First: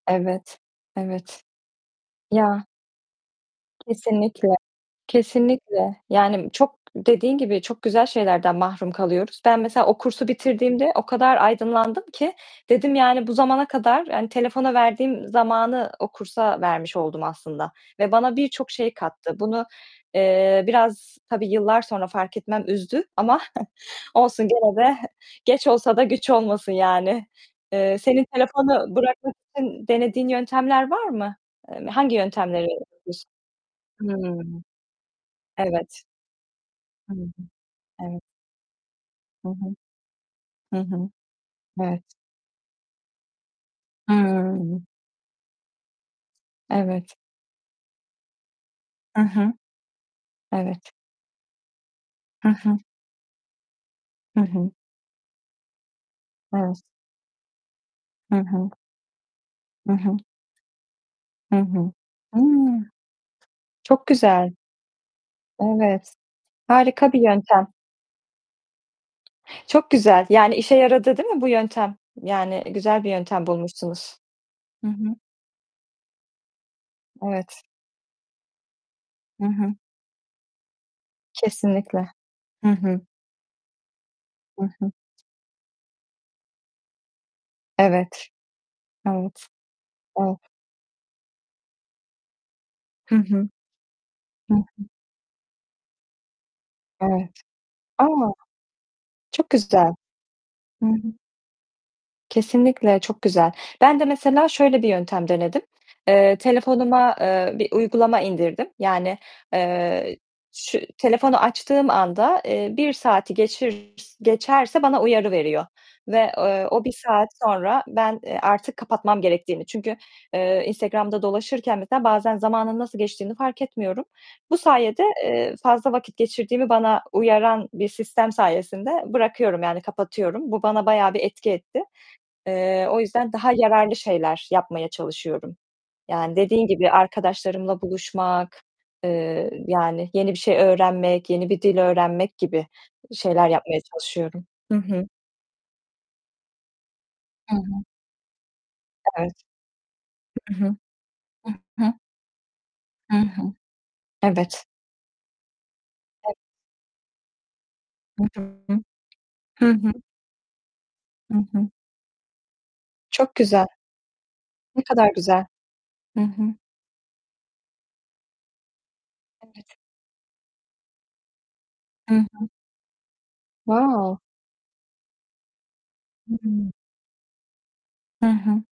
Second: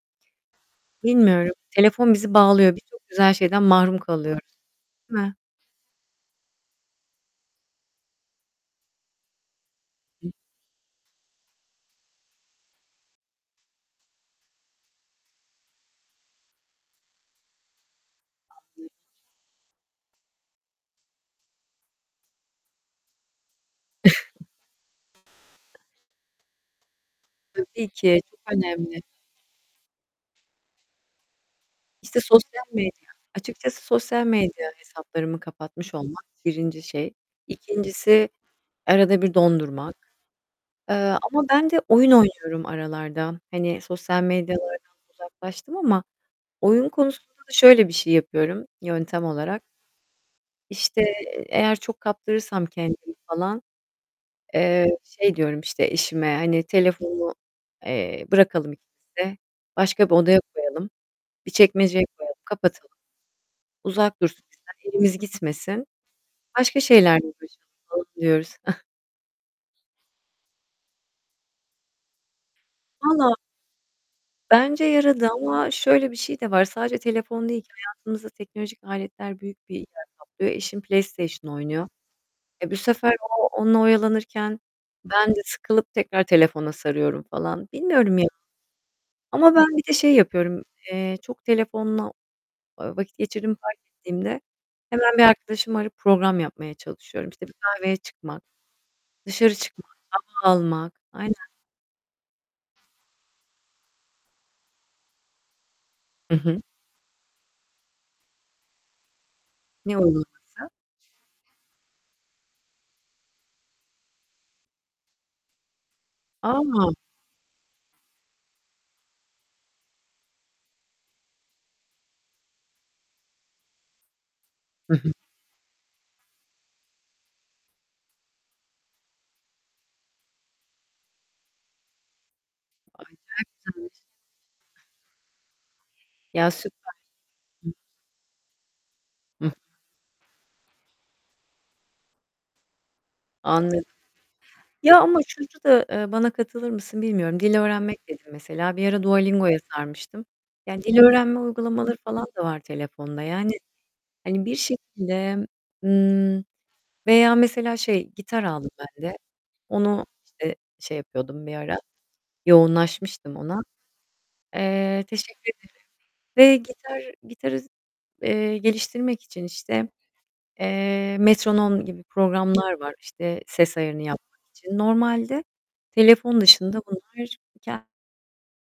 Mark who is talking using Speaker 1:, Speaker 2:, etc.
Speaker 1: Evet, evet.
Speaker 2: Bilmiyorum. Telefon bizi
Speaker 1: Ya.
Speaker 2: bağlıyor. Bir çok güzel şeyden mahrum kalıyoruz.
Speaker 1: Kesinlikle,
Speaker 2: Değil mi?
Speaker 1: kesinlikle. Yani çok dediğin gibi çok güzel şeylerden mahrum kalıyoruz. Ben mesela o kursu
Speaker 2: [unintelligible]
Speaker 1: bitirdiğimde o kadar aydınlandım ki, dedim yani bu zamana kadar, yani telefona verdiğim zamanı o kursa vermiş oldum aslında ve bana birçok
Speaker 2: [unintelligible]
Speaker 1: şey kattı. Bunu, eee, biraz tabii yıllar sonra fark etmem üzdü ama olsun gene de geç olsa da güç olmasın yani.
Speaker 2: Tabii
Speaker 1: Eee,
Speaker 2: ki.
Speaker 1: senin
Speaker 2: Çok
Speaker 1: telefonu
Speaker 2: önemli.
Speaker 1: bırakmak için denediğin yöntemler var mı? Emm, hangi
Speaker 2: İşte, sosyal
Speaker 1: yöntemleri
Speaker 2: medya.
Speaker 1: [unintelligible]
Speaker 2: Açıkçası
Speaker 1: Hıı.
Speaker 2: sosyal medya hesaplarımı kapatmış
Speaker 1: Evet.
Speaker 2: olmak 1. şey.
Speaker 1: Hı hı. Evet.
Speaker 2: 2.si arada bir
Speaker 1: Hı hı.
Speaker 2: dondurmak.
Speaker 1: Hı
Speaker 2: Eee,
Speaker 1: hı.
Speaker 2: ama ben de
Speaker 1: Evet.
Speaker 2: oyun oynuyorum aralarda. Hani, sosyal medyalardan
Speaker 1: Hıı.
Speaker 2: uzaklaştım ama oyun
Speaker 1: Evet.
Speaker 2: konusunda da şöyle bir şey yapıyorum
Speaker 1: Hı
Speaker 2: yöntem
Speaker 1: hı.
Speaker 2: olarak.
Speaker 1: Evet.
Speaker 2: İşte, eğer çok
Speaker 1: Hı
Speaker 2: kaptırırsam
Speaker 1: hı.
Speaker 2: kendimi falan,
Speaker 1: Hı hı.
Speaker 2: eee, şey diyorum, işte, eşime, hani,
Speaker 1: Evet.
Speaker 2: telefonu, eee,
Speaker 1: Hı hı.
Speaker 2: bırakalım ikimiz de.
Speaker 1: Hı
Speaker 2: Başka bir
Speaker 1: hı.
Speaker 2: odaya koyalım. Bir
Speaker 1: Hı hı.
Speaker 2: çekmeceye koyalım,
Speaker 1: Hı!
Speaker 2: kapatalım.
Speaker 1: Çok
Speaker 2: Uzak dursun
Speaker 1: güzel.
Speaker 2: bizden. Elimiz gitmesin.
Speaker 1: Evet.
Speaker 2: Başka
Speaker 1: Harika bir
Speaker 2: şeylerle
Speaker 1: yöntem.
Speaker 2: uğraşalım [unintelligible] diyoruz.
Speaker 1: Çok güzel. Yani işe yaradı değil mi bu yöntem? Yani güzel bir
Speaker 2: Vallaha
Speaker 1: yöntem bulmuşsunuz.
Speaker 2: bence
Speaker 1: Hı hı.
Speaker 2: yaradı ama şöyle bir şey de var. Sadece telefon değil
Speaker 1: Evet.
Speaker 2: ki hayatımızda teknolojik aletler
Speaker 1: Hı
Speaker 2: büyük
Speaker 1: hı.
Speaker 2: bir yer kaplıyor. Eşim PlayStation oynuyor.
Speaker 1: Kesinlikle. Hı
Speaker 2: Eee, bu
Speaker 1: hı.
Speaker 2: sefer o onunla oyalanırken
Speaker 1: Hı hı.
Speaker 2: ben de sıkılıp tekrar telefona sarıyorum falan. Bilmiyorum
Speaker 1: Evet.
Speaker 2: ya,
Speaker 1: Evet.
Speaker 2: ama ben bir de şey
Speaker 1: Evet.
Speaker 2: yapıyorum. Eee, çok telefonla, ııı,
Speaker 1: Hı
Speaker 2: vakit
Speaker 1: hı.
Speaker 2: geçirdiğimi fark ettiğimde
Speaker 1: Hı hı.
Speaker 2: hemen bir arkadaşımı arayıp program yapmaya çalışıyorum.
Speaker 1: Evet.
Speaker 2: İşte, bir kahveye
Speaker 1: A!
Speaker 2: çıkmak,
Speaker 1: Çok
Speaker 2: dışarı çıkmak,
Speaker 1: güzel.
Speaker 2: hava
Speaker 1: Hı
Speaker 2: almak.
Speaker 1: hı.
Speaker 2: Aynen.
Speaker 1: Kesinlikle çok güzel. Ben de mesela şöyle bir yöntem denedim. Eee,
Speaker 2: Hı hı.
Speaker 1: telefonuma, eee, bir uygulama indirdim. Yani,
Speaker 2: Ne
Speaker 1: eee,
Speaker 2: olur [unintelligible]
Speaker 1: şu telefonu açtığım anda, eee, 1 saati geçir geçerse bana uyarı veriyor. Ve, eee, o 1
Speaker 2: [unintelligible]
Speaker 1: saat sonra ben, eee, artık kapatmam gerektiğini, çünkü, eee, Instagram'da dolaşırken mesela bazen zamanın nasıl geçtiğini fark etmiyorum. Bu
Speaker 2: Hı
Speaker 1: sayede,
Speaker 2: hı.
Speaker 1: eee, fazla vakit geçirdiğimi bana uyaran bir sistem sayesinde bırakıyorum, yani kapatıyorum. Bu bana bayağı bir etki etti. Eee, o yüzden daha yararlı
Speaker 2: [unintelligible]
Speaker 1: şeyler yapmaya çalışıyorum. Yani
Speaker 2: Ya
Speaker 1: dediğin gibi
Speaker 2: süper. Hı.
Speaker 1: arkadaşlarımla buluşmak, eee,
Speaker 2: Hıh.
Speaker 1: yani yeni bir şey öğrenmek, yeni bir dil öğrenmek gibi şeyler yapmaya
Speaker 2: Anladım.
Speaker 1: çalışıyorum. Hı
Speaker 2: Ya
Speaker 1: hı.
Speaker 2: ama şurda da, eee, bana katılır mısın bilmiyorum.
Speaker 1: Hı
Speaker 2: Dil
Speaker 1: hı.
Speaker 2: öğrenmek dedin mesela. Bir ara
Speaker 1: Evet.
Speaker 2: Dualingo'ya sarmıştım.
Speaker 1: Hı hı.
Speaker 2: Yani dil öğrenme
Speaker 1: I hı.
Speaker 2: uygulamaları falan da var
Speaker 1: Hı
Speaker 2: telefonda. Yani,
Speaker 1: hı.
Speaker 2: hani, bir
Speaker 1: Evet.
Speaker 2: şekilde,
Speaker 1: [unintelligible]
Speaker 2: ımm, veya mesela şey, gitar aldım
Speaker 1: [unintelligible]
Speaker 2: ben de.
Speaker 1: Hı hı.
Speaker 2: Onu, işte, şey
Speaker 1: Hı
Speaker 2: yapıyordum bir
Speaker 1: hı.
Speaker 2: ara.
Speaker 1: Çok
Speaker 2: Yoğunlaşmıştım ona.
Speaker 1: güzel. Ne
Speaker 2: Eee,
Speaker 1: kadar
Speaker 2: teşekkür
Speaker 1: güzel.
Speaker 2: ederim
Speaker 1: Hı hı.
Speaker 2: ve gitar gitarı, eee, geliştirmek için
Speaker 1: Evet.
Speaker 2: işte, eee, metronom gibi
Speaker 1: Hı hı.
Speaker 2: programlar var işte ses ayarını
Speaker 1: Wow.
Speaker 2: yapmak için. Normalde telefon
Speaker 1: Hıı.
Speaker 2: dışında bunlar ke
Speaker 1: Hı hı.